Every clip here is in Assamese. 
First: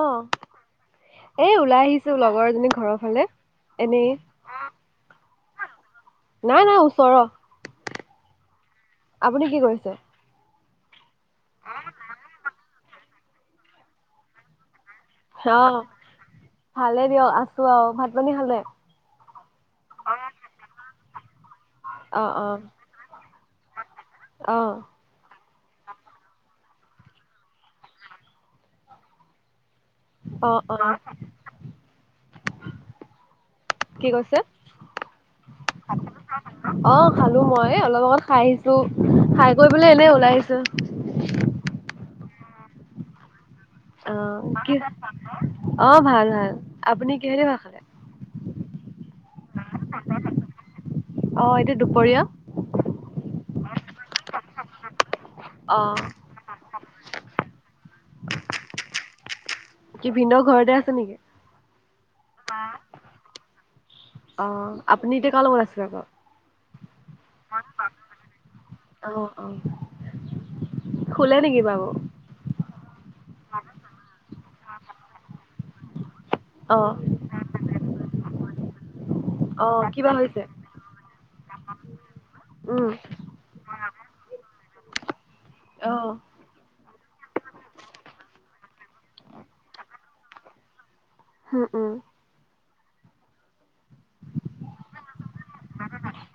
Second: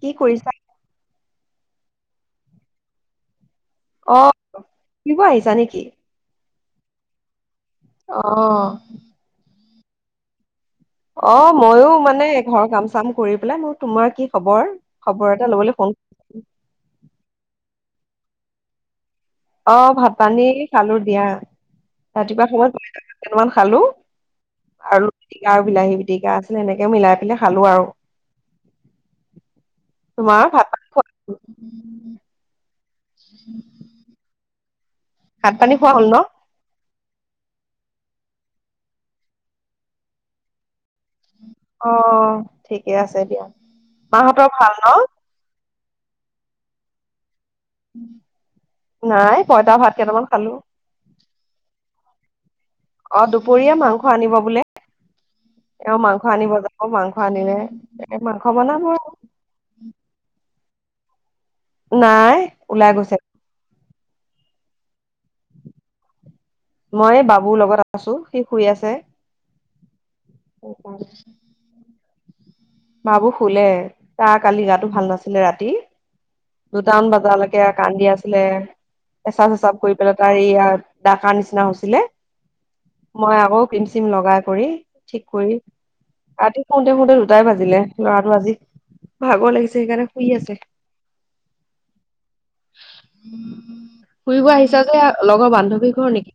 [inaudible] কি কৰিছা? এ ওলাই আহিছো লগৰ এজনীৰ ঘৰৰ ফালে। এনেই অ', ফুৰিব আহিছা নেকি? নাই নাই ওচৰৰ। অ'। আপুনি কি কৰিছে? অ' মইও মানে ঘৰৰ কাম চাম কৰি পেলাই মোৰ, তোমাৰ কি খবৰ? খবৰ এটা অ ল'বলৈ ফোন ভালে [unintelligible] ভাত, পানী খালে? অ', ভাত পানী খালো দিয়া অ ৰাতিপুৱা অ সময়ত [unintelligible] কেইটামান খালোঁ অ আৰু পিটিকা আৰু বিলাহী পিটিকা আছিল সেনেকে মিলাই পেলাই খালোঁ আৰু। তোমাৰ ভাত অ', পানী খোৱা অ', কি কৈছে? ভাত, পানী খোৱা হ'ল ন? অ খালো মই অলপ আগত খাই আহিছো খাই কৰি পেলাই এনেই ওলাই আহিছো। অ' ঠিকে আছে দিয়া। মাহঁতৰ অ', ভাল কি ন? অ', ভাল, ভাল আপুনি কিহেদি ভাত খালে নাই, পইতা ভাত কেটামান খালোঁ। অ', এইটো দুপৰীয়া। অ', দুপৰীয়া মাংস আনিব বোলে, অ এওঁ মাংস আনিব যাব মাংস আনিলে। এ মাংস বনাব। কি ভিন্দ ঘৰতে আছে নেকি? নাই ওলাই গৈছে। অ' আপুনি এতিয়া কাৰ লগত আছে আকৌ? মই বাবুৰ লগত আছোঁ, সি শুই আছে। অ অ শুলে নেকি বাবু? বাবু শুলে তাৰ কালি গাটো ভাল নাছিলে ৰাতি। অ দুটামান বজালৈকে কান্দি আছিলে পেচাব চেচাব অ', কৰি কিবা পেলাই তাৰ হৈছে? ইয়া দাগ হৈছিলে উম। মই আকৌ ক্ৰীম, চিম লগাই কৰি ঠিক কৰি অ'। ৰাতি শুৱতে, শুৱতে দুটাই বাজি লে ল'ৰাটো আজি ভাগৰ লাগিছে সেইকাৰণে শুই আছে। উম, উম। ফুৰিব আহিছা যে লগৰ বান্ধৱী ঘৰ নেকি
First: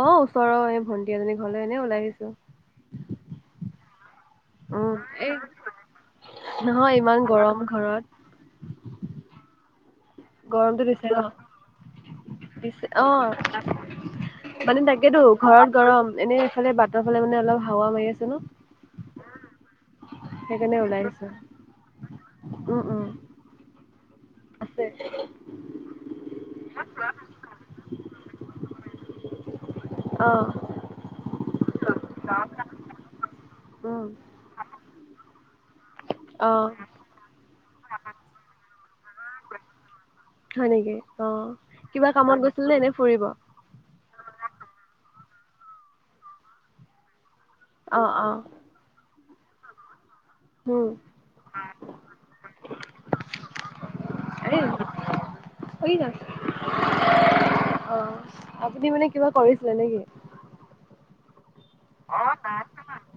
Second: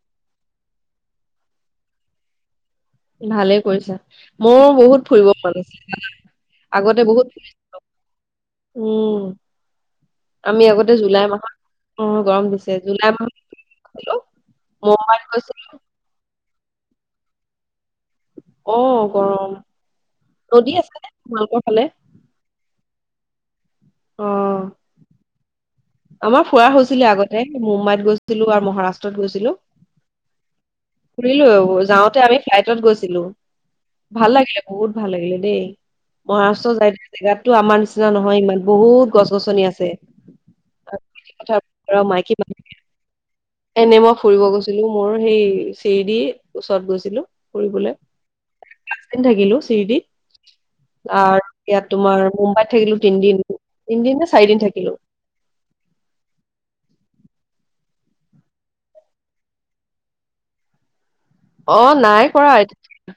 অ' ওচৰৰ এই ভন্টি এজনী ঘৰলৈ এনে ওলাই আহিছো। ভালে কৰিছা। ময়ো উম, বহুত ফুৰিব এই পাৰো, নহয় আগতে ইমান বহুত গৰম ঘৰত। ফুৰিছিলো। উম আমি গৰমটো আগতে দিছে ন' জুলাই মাহত। অ' গৰম দিছে জুলাই মাহ হ'লো মানে তাকেতো ঘৰত গৰম এনে এইফালে বাটৰ ফালে মানে অলপ হাৱা মাৰি আছে অ যে। গৰম নদী আছে নে আহিছো। তোমালোকৰ ফালে? উম, উম অ আছে। আমাৰ ফুৰা হৈছিলে আগতে মুম্বাইত গৈছিলো আৰু মহাৰাষ্ট্ৰত গৈছিলো। অ', ফুৰিলো, যাওঁতে আমি ফ্লাইটত গৈছিলো উম, ভাল লাগিলে বহুত। ভাল লাগিলে দেই, অ'। মহাৰাষ্ট্ৰ যাই দিয়া জেগাতো আমাৰ নিচিনা নহয় ইমান বহুত গছ গছনি আছে। হয় নেকি? অ' কথা কিবা মাইকী কামত মানুহ গৈছিল নে এনে ফুৰিব? এনে মই ফুৰিব গৈছিলো মোৰ সেই চিৰদিৰ ওচৰত গৈছিলো। অ', অ'। দিন থাকিলো চিৰডিত উম, আৰু ইয়াত তোমাৰ মুম্বাইত থাকিলো তিনদিন। তিন দিন নে চাৰিদিন এই থাকিলো। অ' আপুনি মানে কিবা কৰিছিলে নেকি? অ' নাই কৰা এ।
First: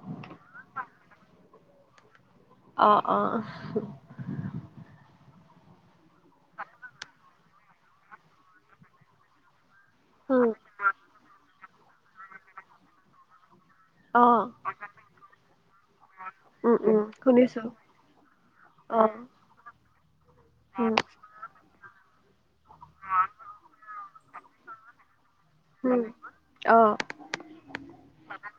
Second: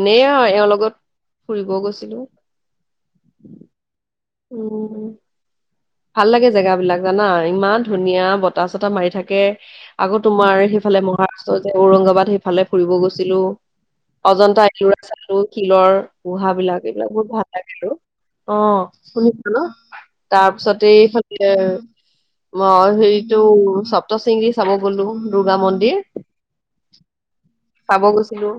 এনেই অ এওঁৰ লগত ফুৰিব গৈছিলো। অ', অ'। উম। ভাল লাগে জেগ বিলাক জানা ইমান ধুনীয়া বতাহ চতাহ মাৰি থাকে আকৌ উম তোমাৰ সেইফালে মহাৰাষ্ট্ৰ যে ঔৰংগাবাদ সেইফালে ফুৰিব গৈছিলো। অ', অজন্তা ইউৰা চালো শিলৰ গুহা উম, বিলাক, উম, এইবিলাক বহুত ভাল শুনিছোঁ লাগে আৰু। অ' শুনিছিলো, তাৰ পিছতে উম, এইফালে মই হেৰিটো সপ্ত শিঙী চাব গ'লো দুৰ্গা মন্দিৰ উম, চাব গৈছিলো। আহ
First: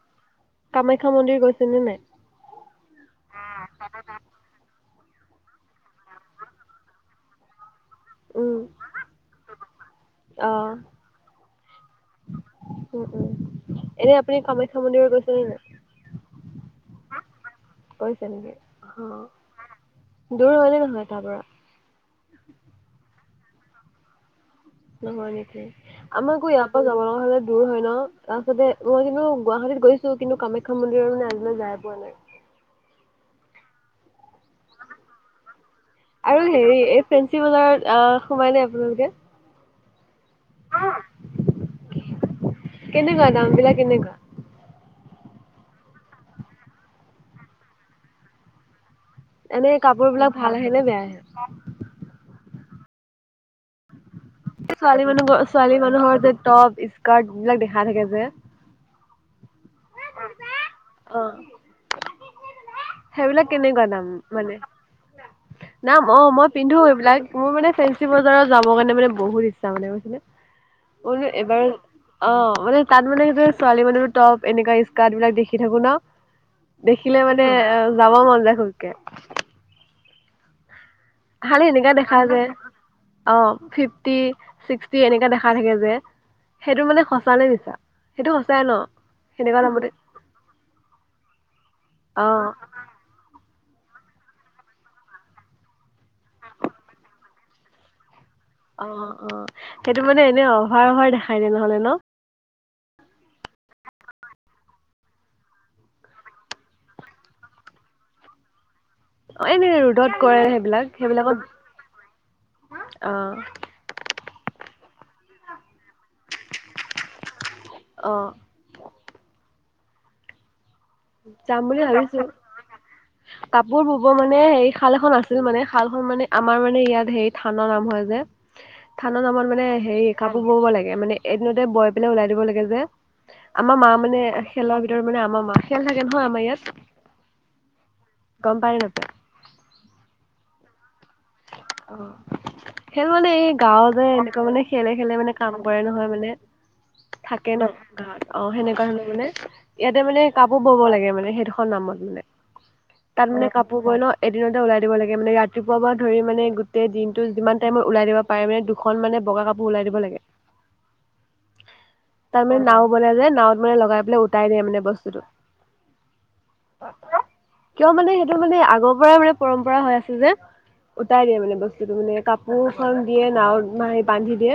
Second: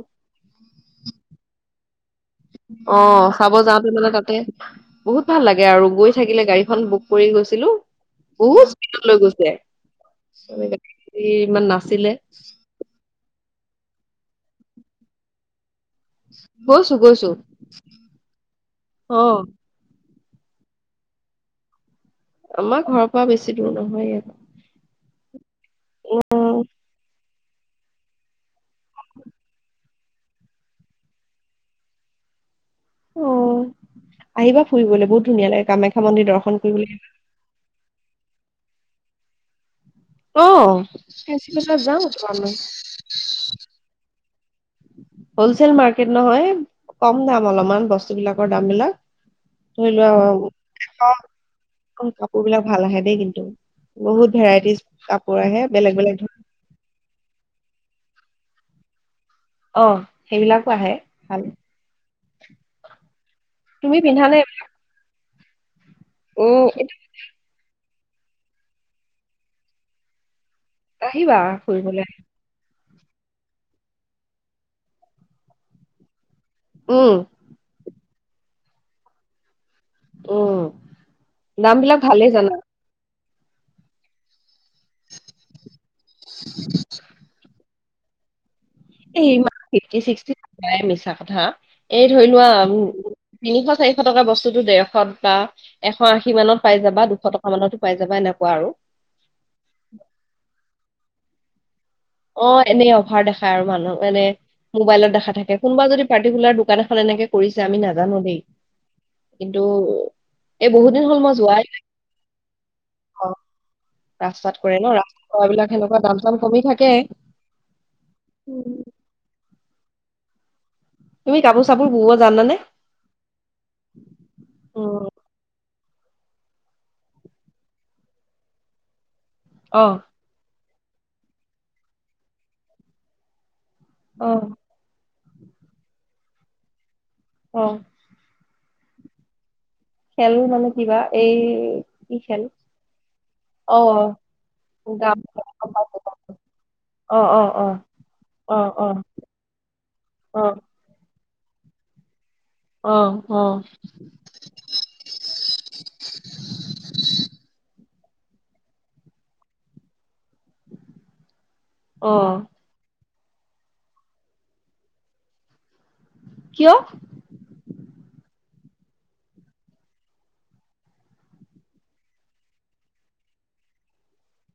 কামাখ্যা মন্দিৰ গৈছে চনেমে অ', চাব যাওঁতে মানে তাতে বহুত ভাল লাগে আৰু গৈ থাকিলে গাড়ীখন বুক কৰি গৈছিলো উম, বহুত স্পীডত লৈ গৈছে। অ', ভিৰ ইমান নাছিলে। এনে আপুনি কামাখ্যা মন্দিৰত গৈছে নে নাই? গৈছোঁ গৈছোঁ। গৈছে নেকি, অ', দূৰ হয় নে নহয় তাৰ পৰা? আমাৰ ঘৰৰ পৰা বেছি দূৰ নহয় ইয়াত। নহয় নেকি আমাকো ইয়াৰ পৰা যাব লগা হলে। দূৰ হয় ন তাৰপাছতে মই কিন্তু গুৱাহাটীত গৈছো কিন্তু কামাখ্যা মন্দিৰৰ মানে আজিলৈ যাই পোৱা নাই। অ', আহিবা ফুৰিবলৈ, বহুত ধুনীয়া লাগে। কামাখ্যা মন্দিৰ আৰু দৰ্শন হেৰি কৰিবলৈ এই ফেঞ্চি বজাৰত সোমাই ন আপোনালোকে? অ', ফেঞ্চি বজাৰত যাম কেনেকুৱা দাম বিলাক [unintelligible] কেনেকুৱা? হলচল মাৰ্কেট নহয় কম দাম অলপমান বস্তুবলাকৰ দাম বিলাক। এনে ধৰি কাপোৰ বিলাক ভাল আহে লোৱা, নে বেয়া আহে? [unintelligible] কাপোৰ বিলাক ভাল আহে দেই কিন্তু। বহুত ভেৰাইটিজ ছোৱালী কাপোৰ মানুহ আহে ছোৱালী বেলেগ বেলেগ মানুহৰ ধৰ যে টপ স্কাৰ্ট এইবিলাক দেখা থাকে যে। অ', সেইবিলাকো আহে, অ', ভাল। সেইবিলাক কেনেকুৱা তুমি দাম পিন্ধা নে মানে? নাম মই উম পিন্ধো এইবিলাক, মোৰ মানে ফেঞ্চি বজাৰত যাবৰ কাৰণে মানে বহুত ইচ্ছা মানে, বুজিছানে? ম আহিবা এবাৰ ফুৰিবলৈ অ মান তাত মানে সেইবিলাক ছোৱালী মানুহৰ টপ, এনেকুৱা স্কাৰ্ট বিলাক দেখি থাকোঁ ন উম দেখিলে মানে যাব মন যায় খুবকে। উ খালি নাম এনেকা বিলাক দেখা ভালে যে জানা। অ', ফিফটি, ছিক্সটি এনেকে দেখা থাকে যে। সেইটো মানে সঁচানে মিছা, সেইটো সঁচ এই মিছা কথা এই ধৰি লোৱা অ', তিনিশ চাৰিশ টকা বস্তুতো ডেৰশত বা এশ আশী মানত পাই যাবা দুশ টকা মানতো পাই যাবা এনেকুৱা। আৰু অ', অ', সেইটো মানে এনেই অভাৰ-অভাৰ দেখাই দিয়ে নহ'লে ন? অ', এনেই অভাৰ দেখাই আৰু মানুহ মানে মোবাইলত দেখা থাকে কোনোবা যদি পাৰ্টিকুলাৰ দোকান এখন এনেকে কৰিছে আমি নাজানো দেই। অ কিন্তু, এনে ৰ'দত কৰে এই সেইবিলাক বহুত দিন হ'ল মই সেইবিলাকত যোৱাই নাই। অ', ৰাস্তাত কৰে ন, ৰাস্তাত কৰা বিলাক সেনেকুৱা দাম চাম কমি থাক কে, অ উম তুমি যাম কাপোৰ বুলি চাপোৰ বব ভাবিছোঁ, জানানে কাপোৰ ব'ব মানে সেই শাল উম এখন আছিল মানে থানখন মানে আমাৰ মানে ইয়াত হেৰি থানৰ নাম হয় যে শালত আমাৰ মানে অ হেৰি কাপোৰ ব'ব লাগে, মানে এদিনতে বৈ পেলাই ওলাই দিব লাগে যে আমাৰ মা মানে অ শেলৰ ভিতৰত মানে আমাৰ মা, শেল থাকে নহয় আমাৰ ইয়াত অ' গম পাই নাপায়? খেলো মানে কিবা এই অ, কি খেল খেল মানে এই গাঁৱ যে অ এনেকুৱা মানে অ অ খেলে-খেলে মানে কাম কৰে নহয় মানে। অ থাকে ন গাওঁত, অ সেনেকুৱা ধৰণৰ মানে ইয়াতে মানে অ কাপোৰ বব লাগে মানে স দুখন নামত মানে অ তাত অ মানে কাপোৰ কৈ ন এদিনতে ওলাই দিব লাগে মানে ৰাতিপুৱা পৰা ধৰি মানে গোটেই দিনটো যিমান টাইমত ওলাই দিব পাৰে মানে দুখন মানে বগা কাপোৰ ওলাই দিব লাগে। অ তাৰমানে নাও বনাই যে নাৱত মানে লগাই পেলাই উটাই দিয়ে মানে বস্তুটো। কিয়? কিয় মানে সেইটো মানে আগৰ পৰাই মানে পৰম্পৰা হৈ আছে যে। উটাই দিয়ে মানে বস্তুটো মানে কাপোৰ এখন দিয়ে নাৱত বান্ধি দিয়ে।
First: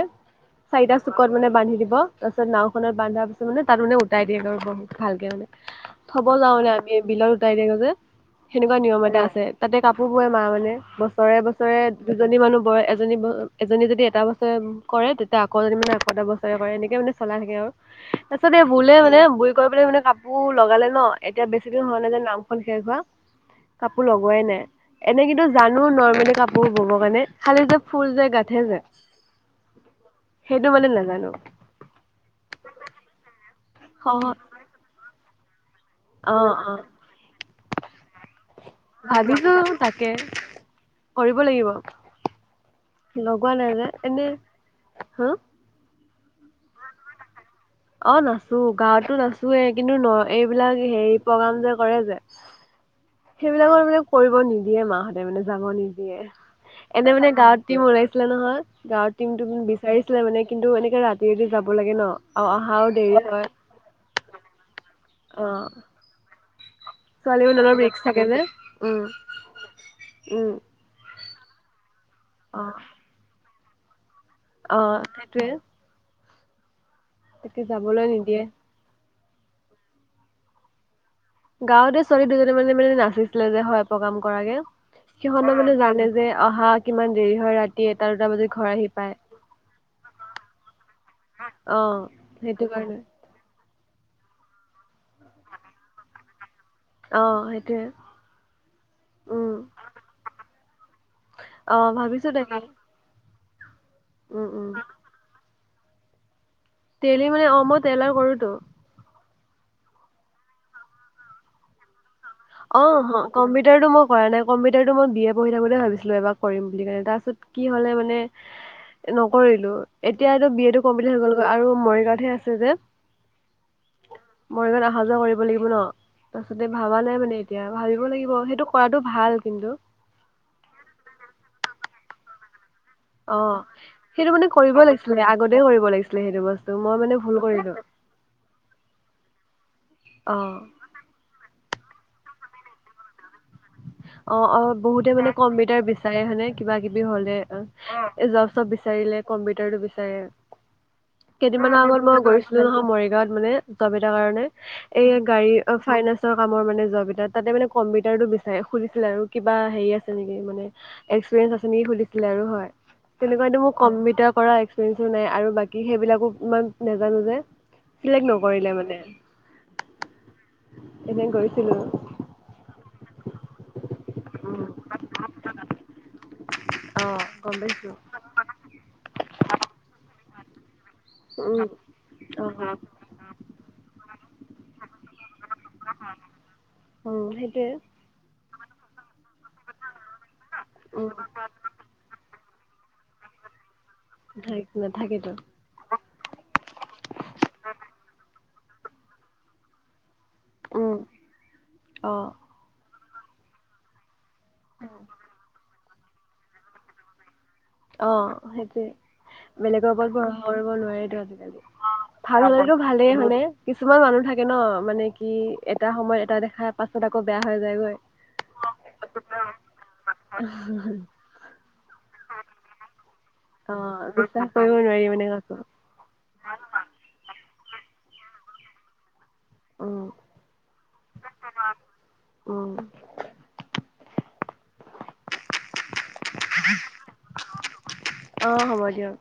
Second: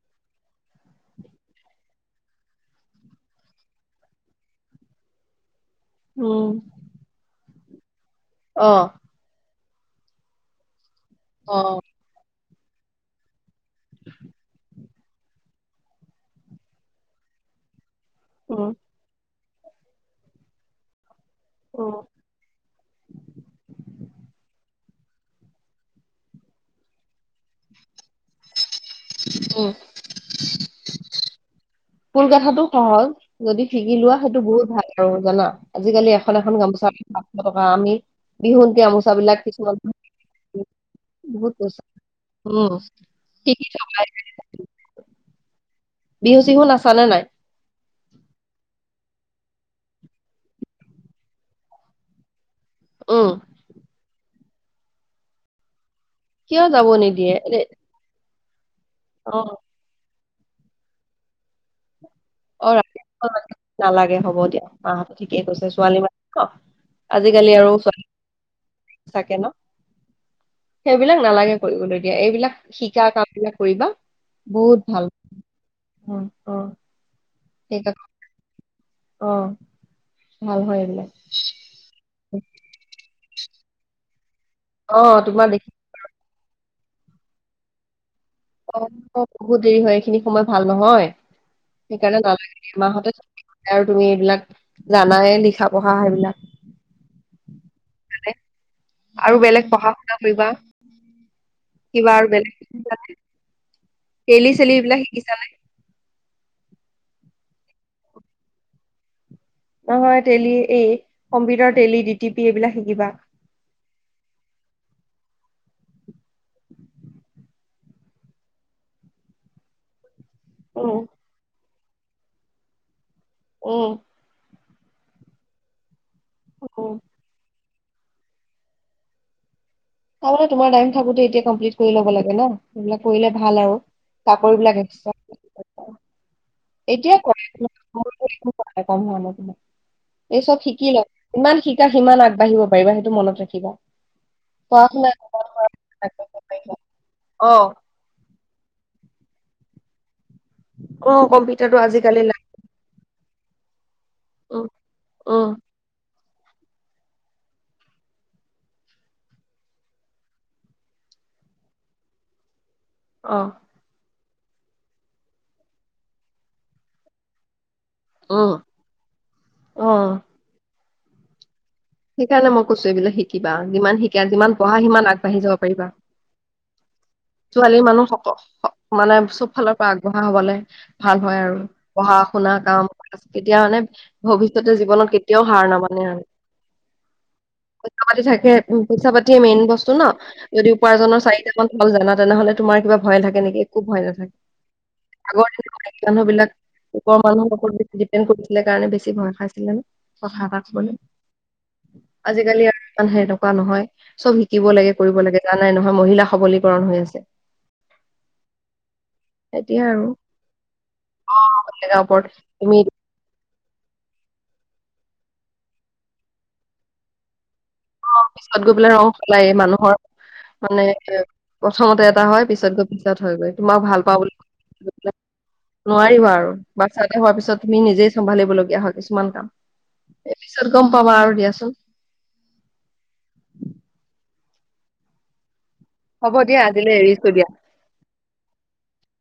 চাৰিটা চুকত মানে বান্ধি দিব তাৰপিছত নাওখনত বান্ধাৰ পিছত মানে তাত মানে উটাই দিয়ে আৰু বহুত ভালকে মানে। থ'ব যাওঁ উম নে আমি বিলত উটাই থাকো যে অ সেনেকুৱা নিয়ম এটা আছে। তাতে কাপোৰ বোৱে মা মানে বছৰে অ বছৰে দুজনী মানুহ বৰে এজনী এজনী যদি এটা বছৰে কৰে। তেতিয়া আকৌজনী মানে আকৌ এটা বছৰে কৰ। এনেকৈ মানে চলাই থাকে। আৰু তাৰপিছত উম বোলে মানে বুৰি কৰিব পলৈ মানে কাপোৰ লগালে ন এতিয়া বেছি দিন উম হোৱা নাই যে নাম শেষ হোৱা। কাপোৰ লগোৱাই নাই, এনে কিন্তু জানো নৰ্মেলি কাপোৰ ব'ব কাৰণে খালি যে ফুল যে গাঠে যে। উম সেইটো মানে নাজানো। ফুল গঠাটো সহজ, যদি শিকি লোৱা সহ সেইটো বহুত ভাল আৰু জানা। আজিকালি এখন অ এখন অ গামোচা পাঁচশ টকা আমি বিহু গামোচা বিলাক ভাবিছো কিছুমান অল তাকে কৰিব লাগিব, লগোৱা শিকি নাই থক যে এনে, হা? বিহু চিহু নাচা নে নাই? অ', নাচো গাঁৱতো নাচোৱে কিন্তু ন' এইবিলাক হেৰি প্ৰগ্ৰাম যে কৰে যে। উম সেইবিলাকৰ মানে কৰিব নিদিয়ে মাহঁতে মানে যাব নি দিয়ে কিয় যাব এনে মানে নিদিয়ে গাঁৱত [unintelligible] আছিলে নহয় গাঁৱৰ অ টিমটো বিচাৰিছিলে মানে কিন্তু, এনেকে ৰাতি ৰাতি যাব লাগে ন'। আৰু অ', অহাও দেৰি ৰাতিপ হয়। নালাগে হ'ব দিয়া মাহঁত ঠিকেই অ কৈছে ছোৱালী মানুহ ন'। ছোৱালী আজিকালি মানে আৰু অলপ ৰিক্স থাকে যে উম চাকে ন'। উম সেইবিলাক নালাগে কৰিবলৈ দিয়া এইবিলাক অ শিকা কামবিলাক কৰিবা। অ বহুত ভাল সেইটোৱে অ', অ'। তাকে সেইবিলাক যাবলৈ নিদিয়ে। অ', ভাল হয় এইবিলাক। গাঁৱতে ছোৱালী দুজনীনে মানে মানে নাচিছিলে, যে হয় পকাম কৰাগে অ তোমাৰ সিহঁতে দেখি মানে জানে যে অহা কিমান দেৰি হয় ৰাতি। দুটা বজাত ঘৰ অ', আহি পায়। অ', বহুত দেৰি হয় এইখিনি সময় ভাল নহয়। অ', সেইকাৰণে নালাগে সেইটো দিয়া কাৰণে মাহঁতে আৰু তুমি এইবিলাক জানাইে লিখা পঢ়া সেইবিলাক অ', সেইটোৱে আৰু উম। বেলেগ পঢ়া শুনা কৰিবা। অ', কিবা ভাবিছো আৰু বেলেগ তাকে উম, টেলি উম, চেলি এইবিলাক শিকিছানে? তেলি মানে অ মই তেলাৰ কৰোতো নহয় তেলি এই কম্পিউটাৰ তেলি দি অ, কম্পিউটাৰ টো ম কৰা নাই কম্পিউটাৰতো মই বি এ পঢ়ি থাক ব বুলি ভাবিছিলো এবাৰ কৰিম বুলি কণে তাৰপিছত কি হ'লে মানে নকৰিলো এতিয়া এইটো বি এটো উম কমপ্লিট হৈ গলগৈ আৰু মৰিগাঁতহে আছে যে উম। মই মানে অহা যোৱা কৰিব লাগিব ন? তাৰ পাছতে উম ভাবা নাই মানে এতিয়া ভাবিব লাগিব সেইটো কৰাটো ভাল কিন্তু৷ তাৰমানে তোমাৰ টাইম থাকোতে এতিয়া কমপ্লিট কৰি লব লাগে ন? সেবিলাক কৰিলে অ ভাল আৰু৷ সেইটো মানে কাপোৰ বিলাক কৰিব লাগিছিলে আগতে কৰিব এক্সট্ৰা৷ লাগিছিলে সেইটো বস্তু মই এতিয়া মানে ভুল কৰিলো কৰিব। কথা কম অ এই চব শিকি ল ইমান শিক সিমান আগবাঢ়িব পাৰিব সেইটো মনত ৰাখিবা অ-অ পঢ়া শুনা বহুতে মানে কম্পিউটাৰ বিচাৰে হয়নে কিবা কিবি হলে৷ অ', জব চব বিচাৰিলে কম্পিউটাৰটো বিচাৰে৷ অ কেইদিনমান কম্পিউটাৰটো আগত আজিকালি মই লাগে গৈছিলোঁ নহয় মৰিগ তাত মানে, কম্পিউটাৰ কাৰণে৷ উম এই উম গাড়ীৰ অ' ফাইনাঞ্চ কামৰ মানে জব এটা তাতে মানে কম্পিটাৰটো বিচ সুধিছিলে আৰু কিবা হেৰি আছে নেকি মানে এক্সপিৰিয়েন্স আছে নেকি সুধিছিলে আৰু হয়৷ অ তেনেকুৱা কিন্ত কম্পিউটাৰ কৰা এক্সপিৰিয়েন্সো নাই আৰু বাকী সেইবিলাকো ইমান নাজানো যে৷ চিলেক্ট উম নকৰিলে মানে অ এনে কৰিছিলোঁ আৰু৷ সেইকাৰণে মই কৈছো এইবিলাক শিকিবা৷ যিমান শিকা যিমান পঢ়া সিমান আগবাঢ়ি যাব পাৰিবা৷ অ', ছোৱালী মানুহ সক মানে চব ফালৰ পৰা আগবঢ়া হবলে ভাল হয় আৰু উম পঢ়া শু শুনা অঁ কাম এতিয়া মানে ভৱিষ্যতে জীৱনত কেতিয়াও হাৰ নামানে আৰু৷ অ' সেইটোয়ে। পইচা পাতি থাকে৷ পইচা পাতিয়ে মেইন বস্তু ন? যদি উম উপাৰ্জনৰ চাৰিটামান ভাল জানা তানা মানে তোমাৰ কিবা ভয় লাগে নেকি? একো ভয় নাথাকেতো নাথাকে৷আগৰ দিনৰ মাইকী মানুহ বিলাক মানুহ দিপেন্ত কৰে সেই কাৰণে বেছি ভয় খাইছিলে ন? কথা এটা উম কবলে অঁ আজিকালি আৰু ইমান সেনেকুৱা নহয় চব শিকিব লাগে কৰিব লাগে জানাই নহয়? মহিলা সবলীকৰণ হৈ আছে৷ অ' সেইটোৱে৷ এতিয়া বেলেগৰ আৰু ওপৰত ভৰষা কৰিব নোৱাৰিতো আজিকালি ৷ জেগাৰ অ৷ ওপৰত ভাল হলেতো তুমি ভালেই হয়নে? কিছুমান মানুহ থাকে ন মানে কি এটা সময়ত এটা দেখাৰ পাছত আকৌ বেয়া হৈ যায়গৈ৷ অ', পিছত গৈ পেলায় ৰং সলায় মানুহৰ৷ মানে প্ৰথমতে এটা হয় পিছত গৈ পিছত হৈ গৈ তোমাক ভাল অ' পাওঁ বুলি বিশ্বাস কৰিব কৈ নোৱাৰি পেলাই মানে কাকো। নোৱাৰিবা আৰু বাচ্ছা এটা হোৱাৰ পিছত তুমি নিজেই চম্ভালিবলগীয়া হয় কিছুমান উম, কাম৷ এই পিছত গম পাবা আৰু দিয়াচোন। উম, হ'ব দিয়া আজিলৈ এৰিছো দিয়া৷ অ' হ'ব দিয়ক।